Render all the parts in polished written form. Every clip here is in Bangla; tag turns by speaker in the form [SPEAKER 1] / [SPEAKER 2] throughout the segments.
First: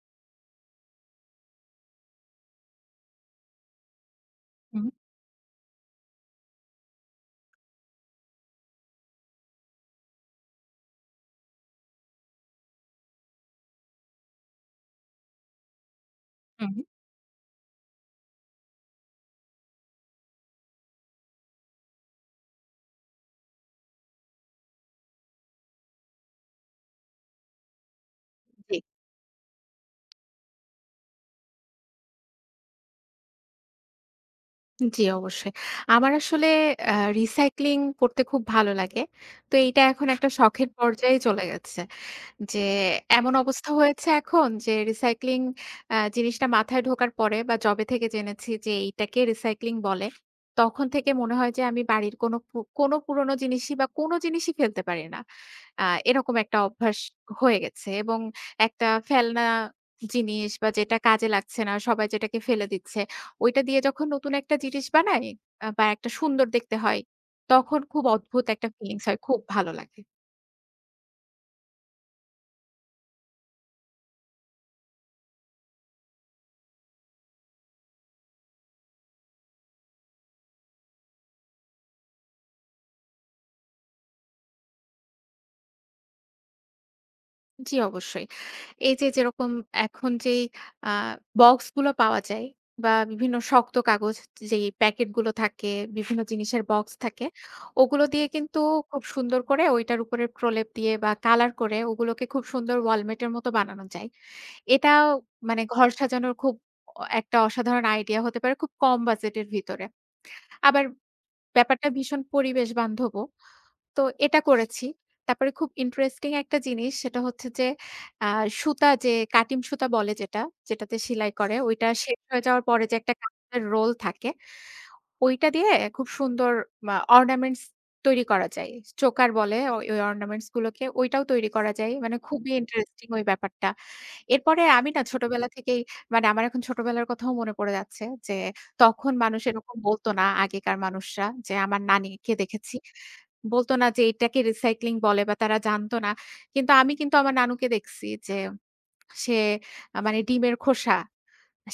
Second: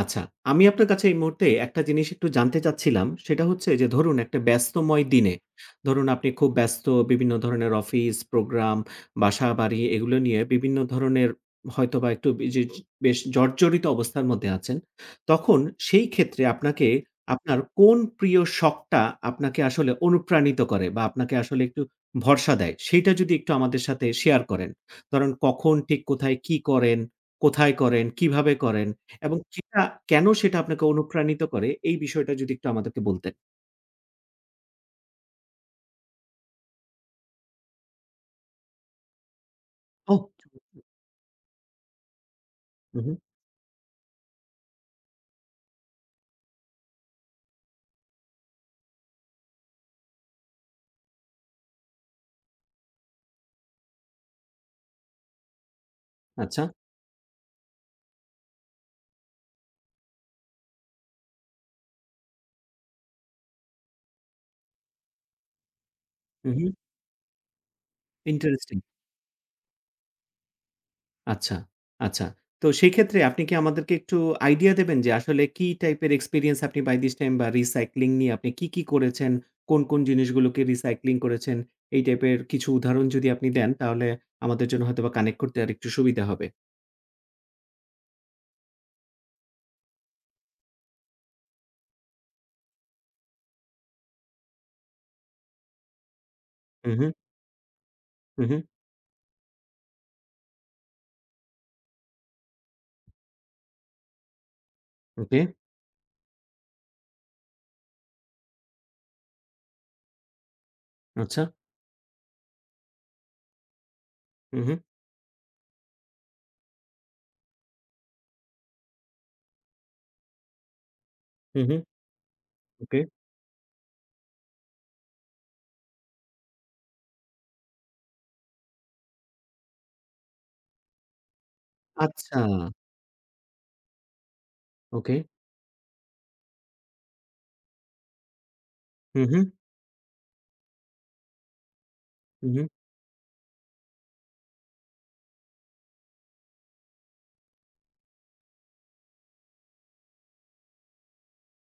[SPEAKER 1] আচ্ছা, আমি আপনার কাছে এই মুহূর্তে একটা জিনিস একটু জানতে চাচ্ছিলাম। সেটা হচ্ছে যে ধরুন একটা
[SPEAKER 2] হুম,
[SPEAKER 1] ব্যস্তময় দিনে, ধরুন আপনি খুব ব্যস্ত বিভিন্ন ধরনের অফিস, প্রোগ্রাম, বাসা-বাড়ি এগুলো নিয়ে বিভিন্ন ধরনের হয়তোবা একটু বিজি বেশ জর্জরিত অবস্থার মধ্যে আছেন। তখন সেই ক্ষেত্রে
[SPEAKER 2] হুম,
[SPEAKER 1] আপনাকে আপনার কোন প্রিয় শখটা আপনাকে আসলে অনুপ্রাণিত করে বা আপনাকে আসলে একটু ভরসা দেয়? সেইটা যদি একটু আমাদের সাথে শেয়ার করেন। ধরেন কখন ঠিক কোথায় কি করেন, কোথায় করেন, কিভাবে
[SPEAKER 2] জি,
[SPEAKER 1] করেন? এবং সেটা কেন সেটা আপনাকে অনুপ্রাণিত করে এই বিষয়টা যদি একটু আমাদেরকে বলতেন।
[SPEAKER 2] জি অবশ্যই। আমার আসলে আ রিসাইক্লিং করতে খুব ভালো লাগে। তো এইটা এখন
[SPEAKER 1] ওহ!
[SPEAKER 2] একটা শখের পর্যায়ে চলে গেছে। যে
[SPEAKER 1] হু, হু।
[SPEAKER 2] এমন অবস্থা হয়েছে এখন যে রিসাইক্লিং জিনিসটা মাথায় ঢোকার পরে বা জবে থেকে জেনেছি যে এইটাকে রিসাইক্লিং বলে। তখন থেকে মনে হয় যে আমি বাড়ির কোনো পুরোনো জিনিসই বা কোনো জিনিসই ফেলতে পারি না। আ এরকম একটা
[SPEAKER 1] আচ্ছা।
[SPEAKER 2] অভ্যাস হয়ে গেছে এবং একটা ফেলনা জিনিস বা যেটা কাজে লাগছে না, সবাই যেটাকে ফেলে দিচ্ছে, ওইটা দিয়ে যখন নতুন একটা জিনিস বানাই বা একটা সুন্দর
[SPEAKER 1] হু, হু।
[SPEAKER 2] দেখতে হয়, তখন খুব অদ্ভুত একটা
[SPEAKER 1] ইন্টারেস্টিং।
[SPEAKER 2] ফিলিংস হয়। খুব ভালো লাগে।
[SPEAKER 1] আচ্ছা, আচ্ছা। তো সেক্ষেত্রে আপনি কি আমাদেরকে একটু আইডিয়া দেবেন যে আসলে কি টাইপের এক্সপেরিয়েন্স আপনি বাই দিস টাইম বা রিসাইক্লিং নিয়ে আপনি কি করেছেন? কোন জিনিসগুলোকে রিসাইক্লিং করেছেন? এই টাইপের কিছু উদাহরণ যদি আপনি দেন তাহলে আমাদের জন্য হয়তোবা কানেক্ট করতে আরেকটু সুবিধা হবে।
[SPEAKER 2] জি, অবশ্যই। এই যে যেরকম এখন যেই আ বক্সগুলো পাওয়া যায় বা বিভিন্ন শক্ত কাগজ যেই প্যাকেটগুলো থাকে, বিভিন্ন জিনিসের
[SPEAKER 1] হু,
[SPEAKER 2] বক্স
[SPEAKER 1] হু,
[SPEAKER 2] থাকে, ওগুলো দিয়ে
[SPEAKER 1] হু, হু।
[SPEAKER 2] কিন্তু খুব সুন্দর করে ওইটার উপরে প্রলেপ দিয়ে বা কালার করে ওগুলোকে খুব সুন্দর ওয়ালমেট এর মতো বানানো যায়। এটাও
[SPEAKER 1] ওকে।
[SPEAKER 2] মানে ঘর সাজানোর খুব একটা অসাধারণ আইডিয়া হতে পারে খুব কম বাজেটের ভিতরে। আবার
[SPEAKER 1] আচ্ছা।
[SPEAKER 2] ব্যাপারটা ভীষণ পরিবেশ বান্ধবও। তো এটা
[SPEAKER 1] হু, হু,
[SPEAKER 2] করেছি। তারপরে খুব ইন্টারেস্টিং একটা জিনিস সেটা হচ্ছে যে আ সুতা যে কাটিম সুতা বলে যেটা, যেটাতে সেলাই করে
[SPEAKER 1] হু, হু।
[SPEAKER 2] ওইটা শেষ হয়ে যাওয়ার পরে যে
[SPEAKER 1] ওকে।
[SPEAKER 2] একটা কাগজের রোল থাকে, ওইটা দিয়ে খুব সুন্দর অর্নামেন্টস তৈরি করা যায়। চোকার বলে ওই অর্নামেন্টস গুলোকে ওইটাও তৈরি করা যায়। মানে
[SPEAKER 1] আচ্ছা।
[SPEAKER 2] খুবই ইন্টারেস্টিং ওই ব্যাপারটা। এরপরে আমি না
[SPEAKER 1] ওকে।
[SPEAKER 2] ছোটবেলা থেকেই মানে আমার এখন ছোটবেলার কথাও মনে পড়ে যাচ্ছে যে, তখন
[SPEAKER 1] হু, হু,
[SPEAKER 2] মানুষ এরকম বলত না আগেকার মানুষরা যে, আমার নানিকে
[SPEAKER 1] হু, হু।
[SPEAKER 2] দেখেছি। বলত না যে, এটাকে রিসাইক্লিং বলে বা তারা জানত না। কিন্তু আমি কিন্তু আমার নানুকে দেখছি যে, সে মানে ডিমের খোসা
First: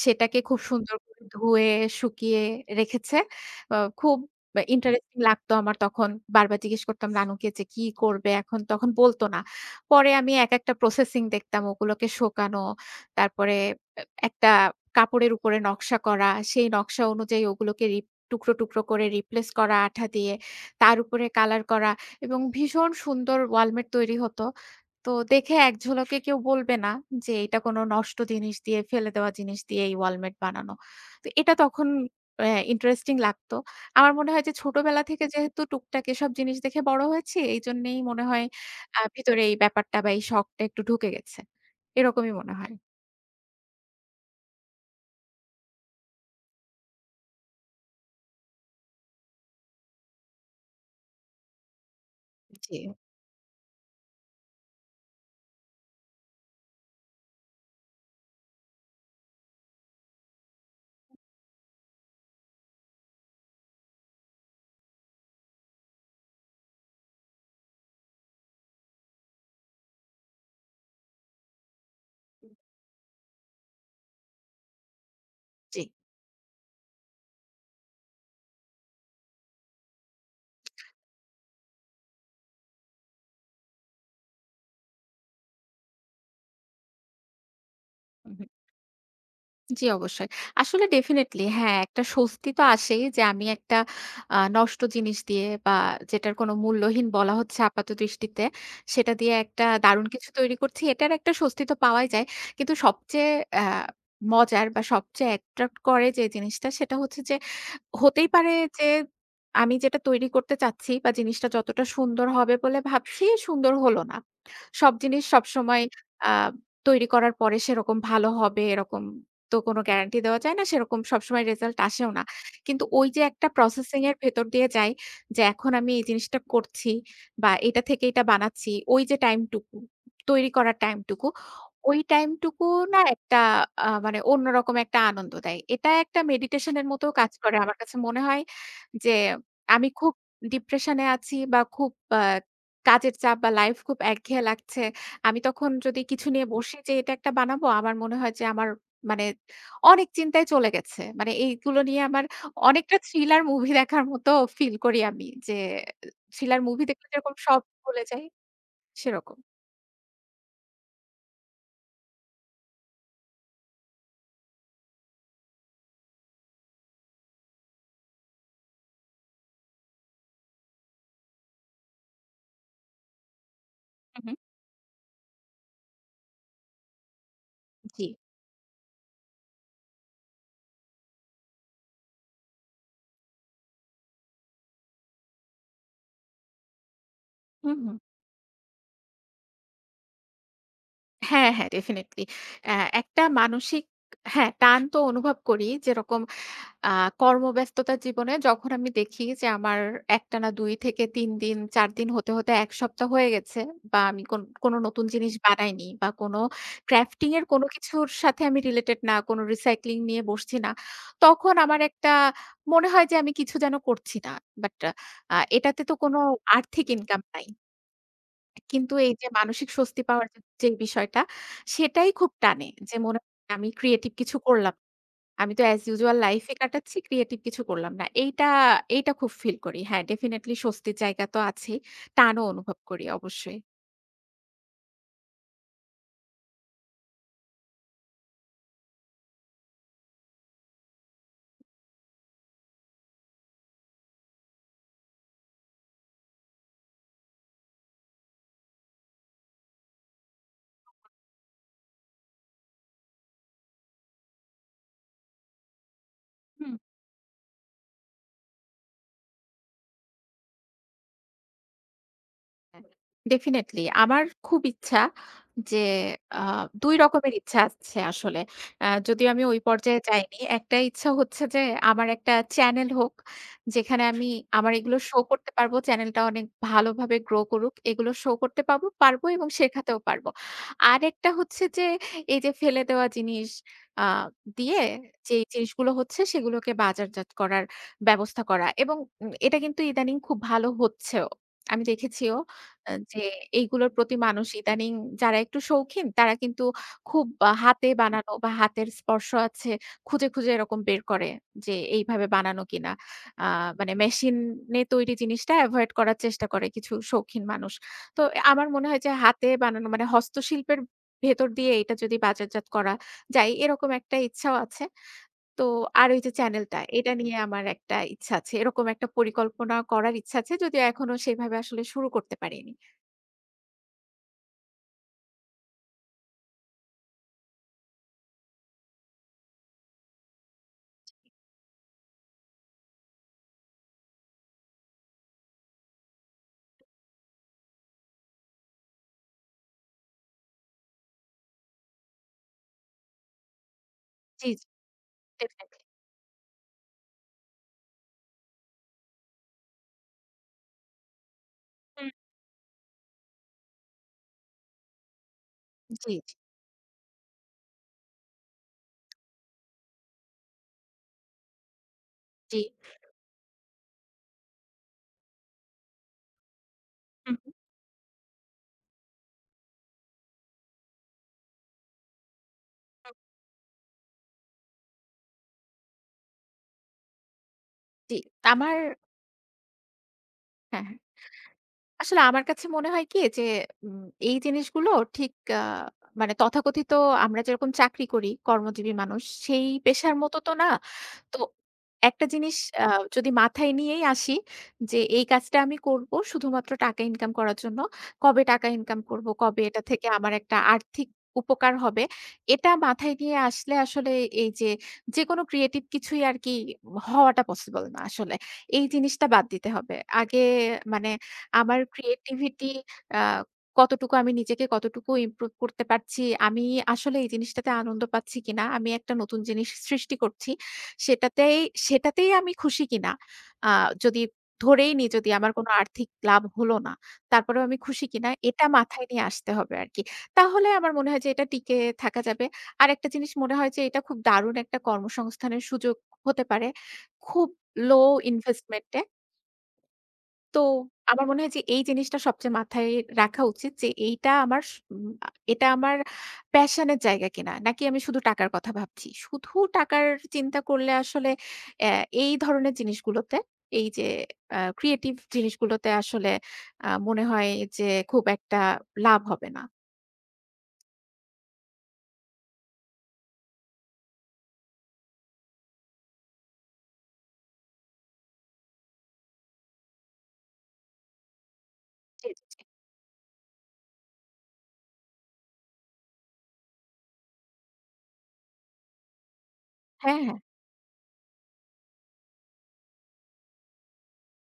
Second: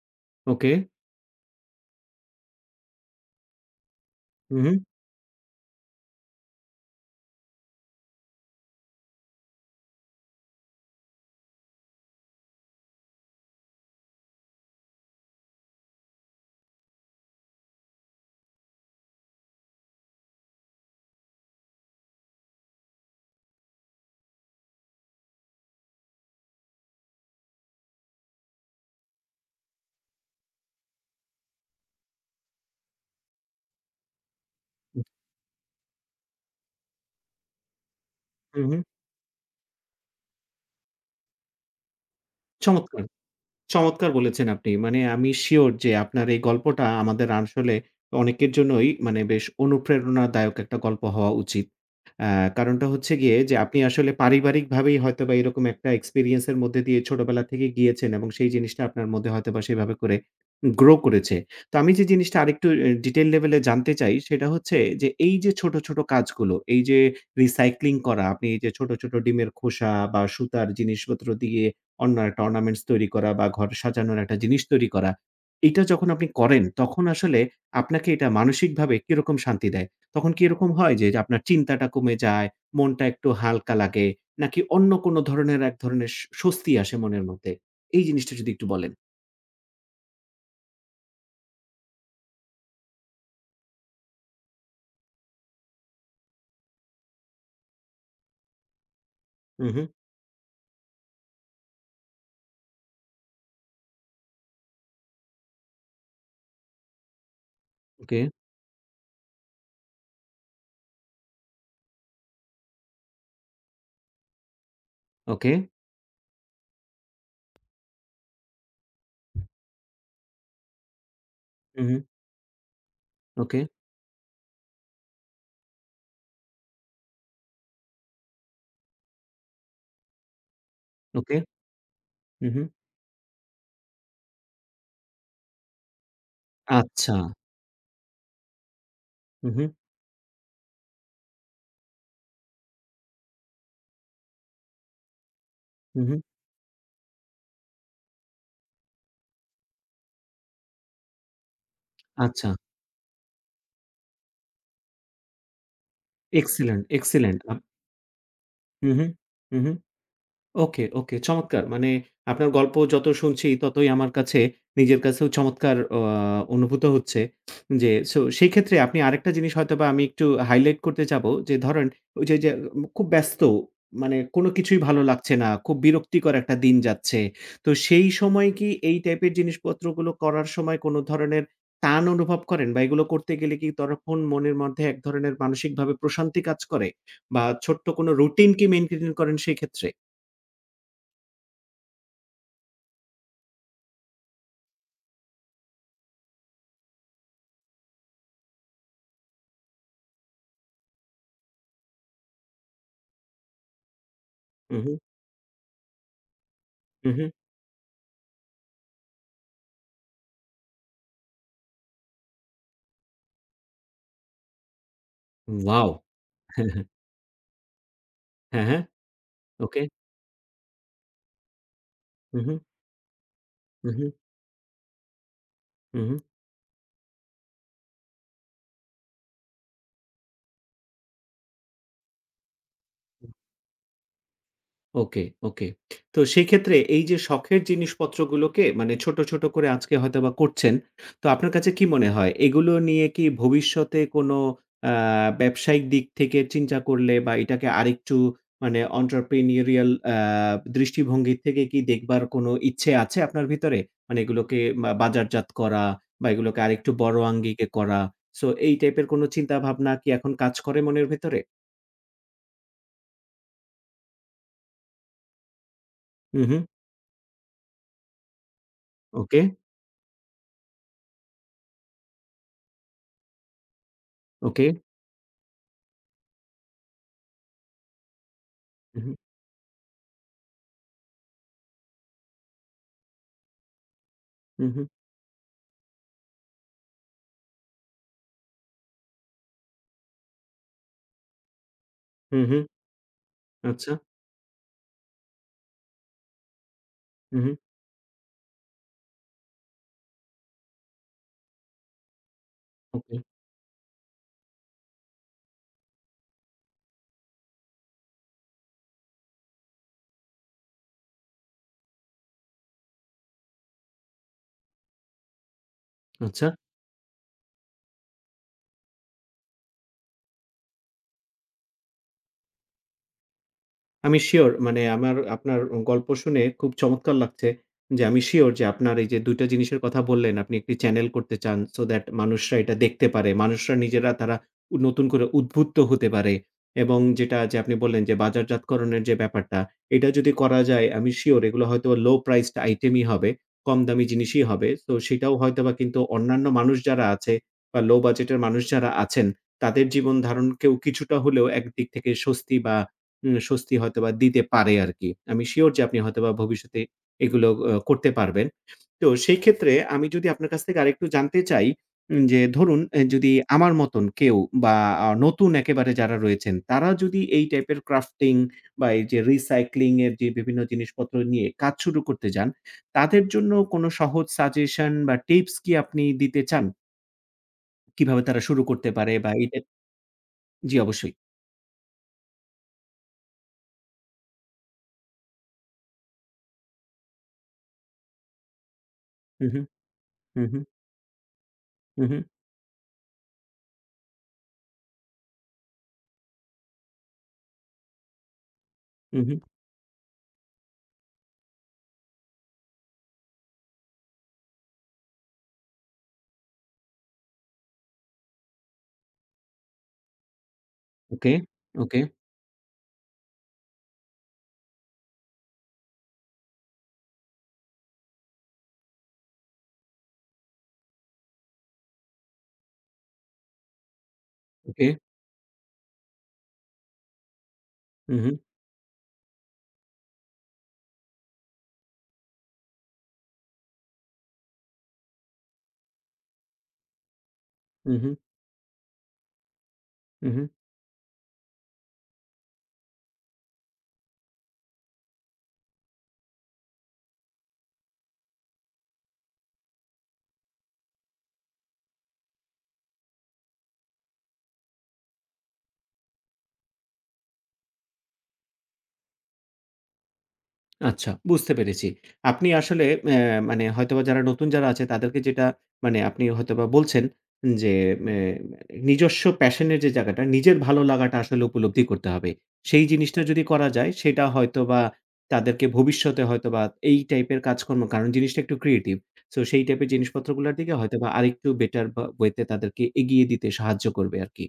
[SPEAKER 2] সেটাকে খুব
[SPEAKER 1] ওকে।
[SPEAKER 2] সুন্দর করে ধুয়ে, শুকিয়ে রেখেছে। আ খুব
[SPEAKER 1] হু,
[SPEAKER 2] বা
[SPEAKER 1] হু।
[SPEAKER 2] ইন্টারেস্টিং লাগতো আমার তখন। বারবার জিজ্ঞেস করতাম রানুকে যে, "কি করবে এখন?" তখন বলত না। পরে আমি একেকটা প্রসেসিং দেখতাম ওগুলোকে শোকানো, তারপরে একটা কাপড়ের উপরে নকশা করা, সেই নকশা অনুযায়ী ওগুলোকে রিপ টুকরো, টুকরো করে রিপ্লেস করা আঠা দিয়ে, তার উপরে কালার করা এবং ভীষণ সুন্দর ওয়ালমেট তৈরি হতো। তো দেখে এক ঝলকে কেউ বলবে না যে এটা কোনো নষ্ট জিনিস দিয়ে, ফেলে দেওয়া জিনিস দিয়ে এই ওয়ালমেট বানানো। তো এটা তখন ইন্টারেস্টিং লাগতো। আমার মনে হয় যে ছোটবেলা থেকে যেহেতু টুকটাক এসব জিনিস দেখে বড় হয়েছি, এইজন্যেই মনে হয়
[SPEAKER 1] হু, হু।
[SPEAKER 2] ভিতরে এই ব্যাপারটা বা এই শখটা একটু ঢুকে গেছে। এরকমই মনে হয়।
[SPEAKER 1] চমৎকার! চমৎকার বলেছেন আপনি। মানে আমি সিউর যে আপনার এই গল্পটা আমাদের আসলে অনেকের জন্যই মানে বেশ অনুপ্রেরণাদায়ক একটা গল্প হওয়া উচিত। আ
[SPEAKER 2] জি,
[SPEAKER 1] কারণটা হচ্ছে গিয়ে যে আপনি আসলে পারিবারিকভাবেই হয়তোবা এরকম একটা এক্সপেরিয়েন্স এর মধ্যে দিয়ে ছোটবেলা থেকে গিয়েছেন এবং সেই জিনিসটা আপনার মধ্যে হয়তোবা সেভাবে করে গ্রো করেছে। তো আমি যে জিনিসটা আরেকটু ডিটেইল লেভেলে জানতে চাই সেটা হচ্ছে যে এই যে ছোট ছোট কাজগুলো, এই যে রিসাইক্লিং করা, আপনি এই যে ছোট ছোট ডিমের খোসা বা সুতার জিনিসপত্র দিয়ে অন্য একটা অর্নামেন্টস তৈরি করা বা ঘর সাজানোর একটা জিনিস তৈরি করা।
[SPEAKER 2] জি।
[SPEAKER 1] এটা যখন আপনি করেন তখন আসলে আপনাকে এটা মানসিকভাবে কিরকম শান্তি দেয়? তখন কি এরকম হয় যে, আপনার চিন্তাটা কমে যায়, মনটা একটু হালকা লাগে নাকি অন্য কোনো ধরনের এক ধরনের স্বস্তি আসে মনের মধ্যে? এই জিনিসটা
[SPEAKER 2] হুম।
[SPEAKER 1] যদি একটু বলেন।
[SPEAKER 2] জি, অবশ্যই। আসলে ডেফিনিটলি হ্যাঁ, একটা স্বস্তি তো আসেই যে আমি একটা নষ্ট জিনিস দিয়ে বা যেটার কোনো মূল্যহীন বলা হচ্ছে আপাত দৃষ্টিতে, সেটা দিয়ে একটা
[SPEAKER 1] হু, হু।
[SPEAKER 2] দারুণ কিছু তৈরি করছি। এটার একটা স্বস্তি তো পাওয়াই যায়। কিন্তু সবচেয়ে আ মজার বা সবচেয়ে অ্যাট্রাক্ট করে যে জিনিসটা সেটা হচ্ছে যে
[SPEAKER 1] ওকে,
[SPEAKER 2] হতেই পারে যে আমি যেটা তৈরি করতে চাচ্ছি বা জিনিসটা যতটা সুন্দর হবে বলে ভাবছি, সুন্দর হলো না। সব জিনিস
[SPEAKER 1] ওকে,
[SPEAKER 2] সবসময় আ তৈরি করার পরে সেরকম ভালো হবে এরকম তো কোনো গ্যারান্টি দেওয়া যায় না। সেরকম সবসময় রেজাল্ট
[SPEAKER 1] হু, হু,
[SPEAKER 2] আসেও না। কিন্তু ওই যে একটা
[SPEAKER 1] ওকে,
[SPEAKER 2] প্রসেসিং এর ভেতর দিয়ে যাই যে এখন আমি এই জিনিসটা করছি বা এটা থেকে এটা বানাচ্ছি। ওই যে টাইমটুকু, তৈরি করার টাইমটুকু
[SPEAKER 1] ওকে,
[SPEAKER 2] ওই
[SPEAKER 1] হু, হু।
[SPEAKER 2] টাইমটুকু না একটা মানে অন্যরকম একটা আনন্দ দেয়। এটা একটা মেডিটেশন এর মতো
[SPEAKER 1] আচ্ছা।
[SPEAKER 2] কাজ করে। আমার কাছে মনে হয় যে
[SPEAKER 1] হু, হু,
[SPEAKER 2] আমি খুব ডিপ্রেশন এ আছি বা খুব আ কাজের চাপ বা লাইফ খুব একঘেয়ে লাগছে। আমি তখন যদি
[SPEAKER 1] হু, হু।
[SPEAKER 2] কিছু নিয়ে বসি যে এটা একটা বানাবো, আমার মনে হয় যে আমার মানে অনেক চিন্তায় চলে গেছে। মানে এইগুলো নিয়ে আমার
[SPEAKER 1] আচ্ছা।
[SPEAKER 2] অনেকটা থ্রিলার মুভি দেখার মতো ফিল করি আমি। যে থ্রিলার মুভি
[SPEAKER 1] এক্সেলেন্ট,
[SPEAKER 2] দেখলে যেরকম
[SPEAKER 1] এক্সেলেন্ট।
[SPEAKER 2] সব ভুলে যাই
[SPEAKER 1] হু, হু,
[SPEAKER 2] সেরকম।
[SPEAKER 1] হু, হু। ওকে, ওকে চমৎকার! মানে আপনার গল্প যত শুনছি ততই আমার কাছে নিজের কাছেও চমৎকার অনুভূত হচ্ছে। যে সেই ক্ষেত্রে আপনি আরেকটা জিনিস হয়তোবা আমি একটু হাইলাইট করতে চাবো যে ধরেন ওই যে, যে খুব ব্যস্ত মানে
[SPEAKER 2] হু, হু।
[SPEAKER 1] কোনো কিছুই ভালো লাগছে না। খুব বিরক্তিকর একটা দিন যাচ্ছে। তো
[SPEAKER 2] জি।
[SPEAKER 1] সেই সময় কি এই টাইপের জিনিসপত্রগুলো করার সময় কোনো ধরনের টান অনুভব করেন বা এগুলো করতে গেলে কি তখন মনের মধ্যে এক ধরনের মানসিকভাবে প্রশান্তি কাজ করে? বা
[SPEAKER 2] হু,
[SPEAKER 1] ছোট্ট
[SPEAKER 2] হু।
[SPEAKER 1] কোনো রুটিন কি মেইনটেইন করেন সেই ক্ষেত্রে?
[SPEAKER 2] হ্যাঁ, হ্যাঁ, ডেফিনিটলি। অ্যা একটা মানসিক হ্যাঁ, টান তো অনুভব করি। যেরকম আ কর্মব্যস্ততা জীবনে যখন আমি দেখি যে আমার একটানা ২ থেকে ৩ দিন, ৪ দিন হতে ১ সপ্তাহ হয়ে গেছে বা আমি কোনো
[SPEAKER 1] উহু।
[SPEAKER 2] নতুন জিনিস বানাইনি বা কোনো
[SPEAKER 1] হু, হু।
[SPEAKER 2] ক্রাফটিং এর কোনো কিছুর সাথে আমি রিলেটেড না, কোনো রিসাইক্লিং নিয়ে বসছি না। তখন আমার একটা মনে হয় যে আমি কিছু যেন করছি না। বাট এটাতে
[SPEAKER 1] ওয়াও!
[SPEAKER 2] তো কোনো
[SPEAKER 1] হ্যাঁ, হ্যাঁ।
[SPEAKER 2] আর্থিক ইনকাম নাই।
[SPEAKER 1] হ্যাঁ, হ্যাঁ।
[SPEAKER 2] কিন্তু এই যে মানসিক
[SPEAKER 1] ওকে।
[SPEAKER 2] স্বস্তি পাওয়ার যে যে বিষয়টা, সেটাই খুব
[SPEAKER 1] হু, হু,
[SPEAKER 2] টানে। যে মনে হয় আমি
[SPEAKER 1] হু, হু,
[SPEAKER 2] ক্রিয়েটিভ কিছু করলাম। আমি তো as
[SPEAKER 1] uh,
[SPEAKER 2] usual
[SPEAKER 1] uh.
[SPEAKER 2] Life এ কাটাচ্ছি, ক্রিয়েটিভ কিছু করলাম না। এইটা খুব ফিল করি। হ্যাঁ, ডেফিনিটলি স্বস্তির জায়গা তো আছেই। টানও অনুভব করি অবশ্যই।
[SPEAKER 1] ওকে, ওকে। তো সেক্ষেত্রে এই যে শখের জিনিসপত্রগুলোকে মানে ছোট ছোট করে আজকে হয়তোবা করছেন। তো আপনার কাছে কি মনে হয় এগুলো নিয়ে কি ভবিষ্যতে কোনো আ ব্যবসায়িক দিক থেকে চিন্তা করলে বা এটাকে আরেকটু মানে entrepreneurial দৃষ্টিভঙ্গি থেকে কি দেখবার কোনো ইচ্ছে আছে আপনার ভিতরে? মানে এগুলোকে বা বাজারজাত করা বা এগুলোকে
[SPEAKER 2] হুম।
[SPEAKER 1] আরেকটু বড় আঙ্গিকে করা। সো এই টাইপের কোনো চিন্তাভাবনা কি এখন কাজ করে মনের ভেতরে?
[SPEAKER 2] ডেফিনিটলি। আমার খুব ইচ্ছা যে আ
[SPEAKER 1] হু, হু।
[SPEAKER 2] ২ রকমের ইচ্ছা আছে আসলে। যদিও
[SPEAKER 1] ওকে,
[SPEAKER 2] আমি ওই পর্যায়ে যাইনি। একটা ইচ্ছা হচ্ছে যে আমার একটা চ্যানেল হোক। যেখানে আমি
[SPEAKER 1] ওকে।
[SPEAKER 2] আমার এগুলো শো করতে পারবো। চ্যানেলটা অনেক ভালোভাবে গ্রো করুক। এগুলো শো করতে
[SPEAKER 1] হু, হু,
[SPEAKER 2] পারবো এবং শেখাতেও পারবো। আরেকটা হচ্ছে যে এই যে ফেলে দেওয়া জিনিস আ
[SPEAKER 1] হু,
[SPEAKER 2] দিয়ে
[SPEAKER 1] হু,
[SPEAKER 2] যেই জিনিসগুলো হচ্ছে সেগুলোকে বাজারজাত করার ব্যবস্থা করা এবং এটা কিন্তু ইদানিং খুব ভালো হচ্ছেও। আমি দেখেছিও।
[SPEAKER 1] হু, হু।
[SPEAKER 2] যে এইগুলোর
[SPEAKER 1] আচ্ছা।
[SPEAKER 2] প্রতি মানুষ ইদানিং যারা একটু শৌখিন তারা কিন্তু খুব
[SPEAKER 1] হু, হু।
[SPEAKER 2] হাতে বানানো বা হাতের স্পর্শ আছে খুঁজে, খুঁজে এরকম বের করে যে এইভাবে বানানো কিনা।
[SPEAKER 1] ওকে।
[SPEAKER 2] আ মানে মেশিনে তৈরি জিনিসটা এভয়েড করার চেষ্টা করে কিছু শৌখিন মানুষ। তো আমার মনে হয় যে হাতে বানানো মানে হস্তশিল্পের ভেতর দিয়ে এটা যদি বাজারজাত করা যায় এরকম একটা ইচ্ছাও আছে। তো আর ওই যে
[SPEAKER 1] আচ্ছা।
[SPEAKER 2] চ্যানেলটা এটা নিয়ে আমার একটা ইচ্ছা আছে। এরকম একটা পরিকল্পনা করার ইচ্ছা আছে যদিও এখনো সেভাবে আসলে শুরু করতে পারিনি।
[SPEAKER 1] আমি সিউর মানে আমার আপনার গল্প শুনে খুব চমৎকার লাগছে যে আমি সিউর যে আপনার এই যে ২ টা জিনিসের কথা বললেন আপনি একটি চ্যানেল করতে চান সো দ্যাট মানুষরা এটা দেখতে পারে। মানুষরা নিজেরা তারা নতুন করে উদ্বুদ্ধ হতে পারে এবং যেটা যে আপনি বললেন যে বাজারজাতকরণের যে ব্যাপারটা, এটা যদি করা যায় আমি সিউর এগুলো হয়তো লো প্রাইসড আইটেমই হবে, কম দামি জিনিসই
[SPEAKER 2] জি, জি,
[SPEAKER 1] হবে। সো সেটাও হয়তোবা
[SPEAKER 2] ডেফিনিটলি।
[SPEAKER 1] কিন্তু অন্যান্য মানুষ যারা আছে বা লো বাজেটের মানুষ যারা আছেন, তাদের জীবন ধারণকেও কিছুটা হলেও একদিক
[SPEAKER 2] হুম,
[SPEAKER 1] থেকে স্বস্তি বা স্বস্তি হয়তোবা দিতে পারে আরকি। আমি সিউর যে আপনি
[SPEAKER 2] জি,
[SPEAKER 1] হয়তোবা
[SPEAKER 2] জি,
[SPEAKER 1] ভবিষ্যতে এগুলো করতে পারবেন। তো সেই ক্ষেত্রে আমি যদি আপনার কাছ থেকে আরেকটু জানতে চাই যে
[SPEAKER 2] জি।
[SPEAKER 1] ধরুন যদি আমার মতন কেউ বা নতুন একেবারে যারা রয়েছেন, তারা যদি
[SPEAKER 2] হুম,
[SPEAKER 1] এই
[SPEAKER 2] হুম,
[SPEAKER 1] টাইপের ক্রাফটিং বা এই যে রিসাইক্লিং এর যে বিভিন্ন জিনিসপত্র নিয়ে কাজ শুরু করতে যান,
[SPEAKER 2] হুম,
[SPEAKER 1] তাদের জন্য কোনো সহজ সাজেশন বা টিপস কি আপনি দিতে চান?
[SPEAKER 2] জি।
[SPEAKER 1] কিভাবে তারা শুরু
[SPEAKER 2] আমার
[SPEAKER 1] করতে পারে বা এই টাইপ জি
[SPEAKER 2] হ্যাঁ, হ্যাঁ।
[SPEAKER 1] অবশ্যই।
[SPEAKER 2] আসলে আমার কাছে মনে হয় কি যে উম এই জিনিসগুলো ঠিক আ মানে তথাকথিত আমরা যেরকম চাকরি করি, কর্মজীবী মানুষ,
[SPEAKER 1] হু, হু,
[SPEAKER 2] সেই পেশার মতো
[SPEAKER 1] হু,
[SPEAKER 2] তো
[SPEAKER 1] হু,
[SPEAKER 2] না। তো
[SPEAKER 1] হু, হু,
[SPEAKER 2] একটা জিনিস আ যদি মাথায় নিয়েই আসি যে এই কাজটা আমি করব শুধুমাত্র টাকা ইনকাম করার জন্য। কবে টাকা ইনকাম
[SPEAKER 1] হু,
[SPEAKER 2] করব,
[SPEAKER 1] হু।
[SPEAKER 2] কবে এটা থেকে আমার একটা আর্থিক উপকার হবে। এটা মাথায় নিয়ে আসলে আসলে এই যে, যেকোনো ক্রিয়েটিভ কিছুই আরকি হওয়াটা পসিবল না আসলে। এই জিনিসটা বাদ দিতে হবে। আগে মানে
[SPEAKER 1] ওকে,
[SPEAKER 2] আমার
[SPEAKER 1] ওকে।
[SPEAKER 2] ক্রিয়েটিভিটি আ কতটুকু আমি নিজেকে কতটুকু ইমপ্রুভ করতে পারছি, আমি আসলে এই জিনিসটাতে আনন্দ পাচ্ছি কিনা, আমি একটা নতুন জিনিস সৃষ্টি করছি সেটাতেই সেটাতেই আমি খুশি কিনা আ যদি
[SPEAKER 1] ওকে।
[SPEAKER 2] ধরেই নিই যদি আমার কোনো আর্থিক লাভ হলো না, তারপরেও আমি খুশি
[SPEAKER 1] হু,
[SPEAKER 2] কিনা
[SPEAKER 1] হু,
[SPEAKER 2] এটা মাথায় নিয়ে আসতে হবে আরকি। তাহলে আমার মনে হয় যে এটা টিকে থাকা যাবে। আরেকটা জিনিস মনে হয় যে এটা খুব দারুণ একটা কর্মসংস্থানের সুযোগ হতে পারে। খুব
[SPEAKER 1] হু,
[SPEAKER 2] লো
[SPEAKER 1] হু,
[SPEAKER 2] ইনভেস্টমেন্ট এ
[SPEAKER 1] হু, হু।
[SPEAKER 2] তো আমার মনে হয় যে এই জিনিসটা সবচেয়ে মাথায় রাখা উচিত যে এইটা আমার স উম আ এটা আমার প্যাশন এর জায়গা কিনা? নাকি আমি শুধু টাকার কথা ভাবছি। শুধু টাকার চিন্তা করলে আসলে অ্যা এই ধরনের জিনিসগুলোতে এই যে ক্রিয়েটিভ জিনিসগুলোতে আসলে মনে হয় যে খুব একটা লাভ হবে না।
[SPEAKER 1] আচ্ছা বুঝতে পেরেছি। আপনি আসলে মানে হয়তোবা যারা নতুন যারা আছে তাদেরকে যেটা মানে আপনি হয়তোবা বলছেন যে মে নিজস্ব প্যাশন এর যে জায়গাটা, নিজের ভালো লাগাটা আসলে উপলব্ধি করতে
[SPEAKER 2] জি,
[SPEAKER 1] হবে।
[SPEAKER 2] জি, জি।
[SPEAKER 1] সেই জিনিসটা যদি করা যায় সেটা হয়তোবা তাদেরকে ভবিষ্যতে হয়তোবা এই টাইপের কাজকর্ম কারণ জিনিসটা একটু ক্রিয়েটিভ। সো সেই টাইপের
[SPEAKER 2] হ্যাঁ, হ্যাঁ।
[SPEAKER 1] জিনিসপত্রগুলোর দিকে হয়তোবা আরেকটু বেটার বা ওয়ে তে তাদেরকে এগিয়ে দিতে সাহায্য করবে আরকি।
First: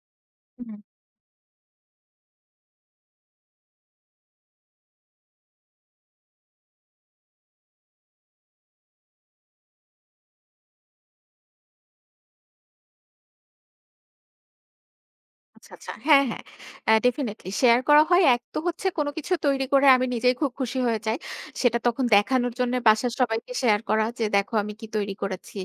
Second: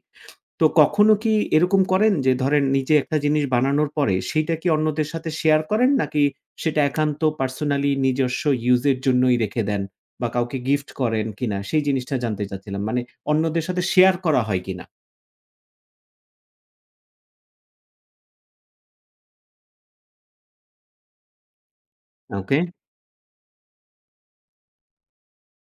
[SPEAKER 1] তো
[SPEAKER 2] হুম।
[SPEAKER 1] কখনো কি এরকম করেন যে ধরেন নিজে একটা জিনিস বানানোর পরে সেইটা কি অন্যদের সাথে শেয়ার করেন নাকি সেটা একান্ত পার্সোনালি নিজস্ব ইউজের জন্যই রেখে দেন বা কাউকে গিফট করেন কিনা সেই জিনিসটা জানতে চাচ্ছিলাম। মানে অন্যদের সাথে শেয়ার করা হয় কিনা?
[SPEAKER 2] আচ্ছা, আচ্ছা। হ্যাঁ, হ্যাঁ। ডেফিনিটলি শেয়ার করা হয়। এক তো হচ্ছে কোনো কিছু তৈরি করে আমি নিজেই খুব খুশি হয়ে যাই। সেটা তখন দেখানোর
[SPEAKER 1] ওকে,
[SPEAKER 2] জন্য বাসার সবাইকে শেয়ার করা যে, "দেখো আমি কি তৈরি করেছি।"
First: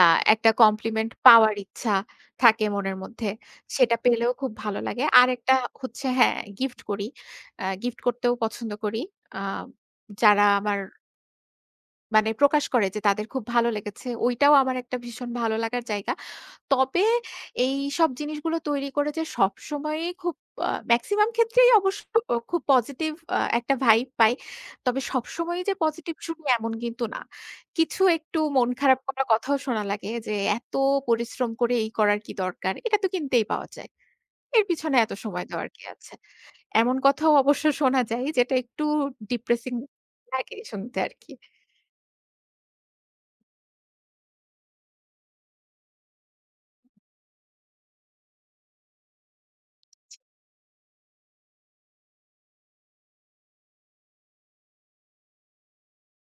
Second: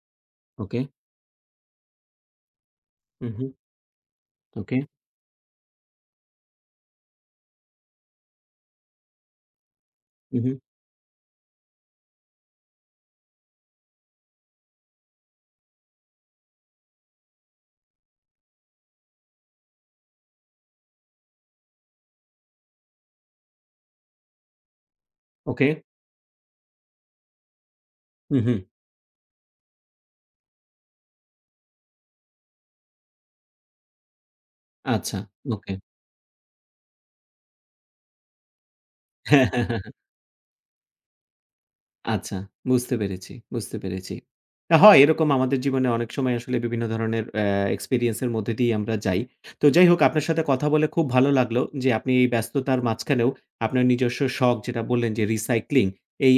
[SPEAKER 2] আ একটা
[SPEAKER 1] ওকে।
[SPEAKER 2] কমপ্লিমেন্ট পাওয়ার ইচ্ছা থাকে মনের
[SPEAKER 1] হু,
[SPEAKER 2] মধ্যে।
[SPEAKER 1] হু।
[SPEAKER 2] সেটা পেলেও খুব
[SPEAKER 1] ওকে,
[SPEAKER 2] ভালো লাগে। আরেকটা হচ্ছে হ্যাঁ, গিফট করি। গিফট করতেও পছন্দ করি। আ
[SPEAKER 1] হু,
[SPEAKER 2] যারা
[SPEAKER 1] হু।
[SPEAKER 2] আমার মানে প্রকাশ করে যে, তাদের খুব ভালো লেগেছে। ওইটাও আমার একটা ভীষণ ভালো লাগার জায়গা। তবে এইসব জিনিসগুলো তৈরি করে যে সবসময়ই খুব মেক্সিমাম ক্ষেত্রেই অবশ্য খুব পজিটিভ একটা ভাইব পাই। তবে সবসময়ই
[SPEAKER 1] ওকে।
[SPEAKER 2] যে পজিটিভ শুনি এমন কিন্তু না। কিছু
[SPEAKER 1] হু,
[SPEAKER 2] একটু
[SPEAKER 1] হু।
[SPEAKER 2] মন খারাপ করা কথাও শোনা লাগে যে, "এত পরিশ্রম করে এই করার কি দরকার? এটা তো কিনতেই পাওয়া যায়। এর পিছনে এত
[SPEAKER 1] আচ্ছা,
[SPEAKER 2] সময় দেওয়ার
[SPEAKER 1] ওকে।
[SPEAKER 2] কি আছে?" এমন কথাও অবশ্য শোনা যায় যেটা একটু ডিপ্রেসিং লাগে শুনতে আরকি।
[SPEAKER 1] আচ্ছা, বুঝতে পেরেছি, বুঝতে পেরেছি। হয় এরকম আমাদের জীবনে অনেক সময় আসলে বিভিন্ন ধরনের এক্সপেরিয়েন্স এর মধ্যে দিয়ে আমরা যাই। তো যাই হোক আপনার সাথে কথা বলে খুব ভালো লাগলো যে আপনি এই ব্যস্ততার মাঝখানেও আপনার নিজস্ব শখ যেটা বললেন যে রিসাইক্লিং, এই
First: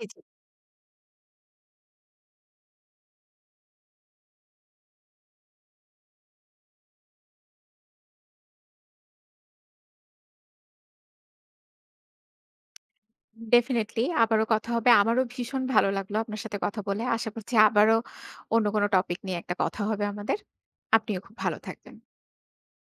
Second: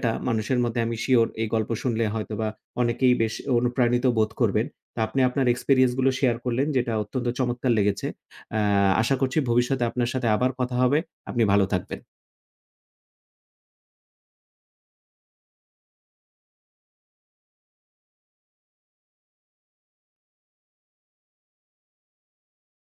[SPEAKER 2] জি, জি।
[SPEAKER 1] মানুষের মধ্যে আমি সিউর এই গল্প শুনলে হয়তোবা অনেকেই বেশ অনুপ্রাণিত বোধ করবেন। তো আপনি আপনার এক্সপেরিয়েন্স গুলো শেয়ার করলেন যেটা অত্যন্ত চমৎকার লেগেছে। অ্যা আশা করছি ভবিষ্যতে আপনার সাথে আবার কথা হবে। আপনি ভালো থাকবেন।
[SPEAKER 2] ডেফিনিটলি আবারও কথা হবে। আমারও ভীষণ ভালো লাগলো আপনার সাথে কথা বলে। আশা করছি আবারও অন্য কোনো টপিক নিয়ে একটা কথা হবে আমাদের। আপনিও খুব ভালো থাকবেন।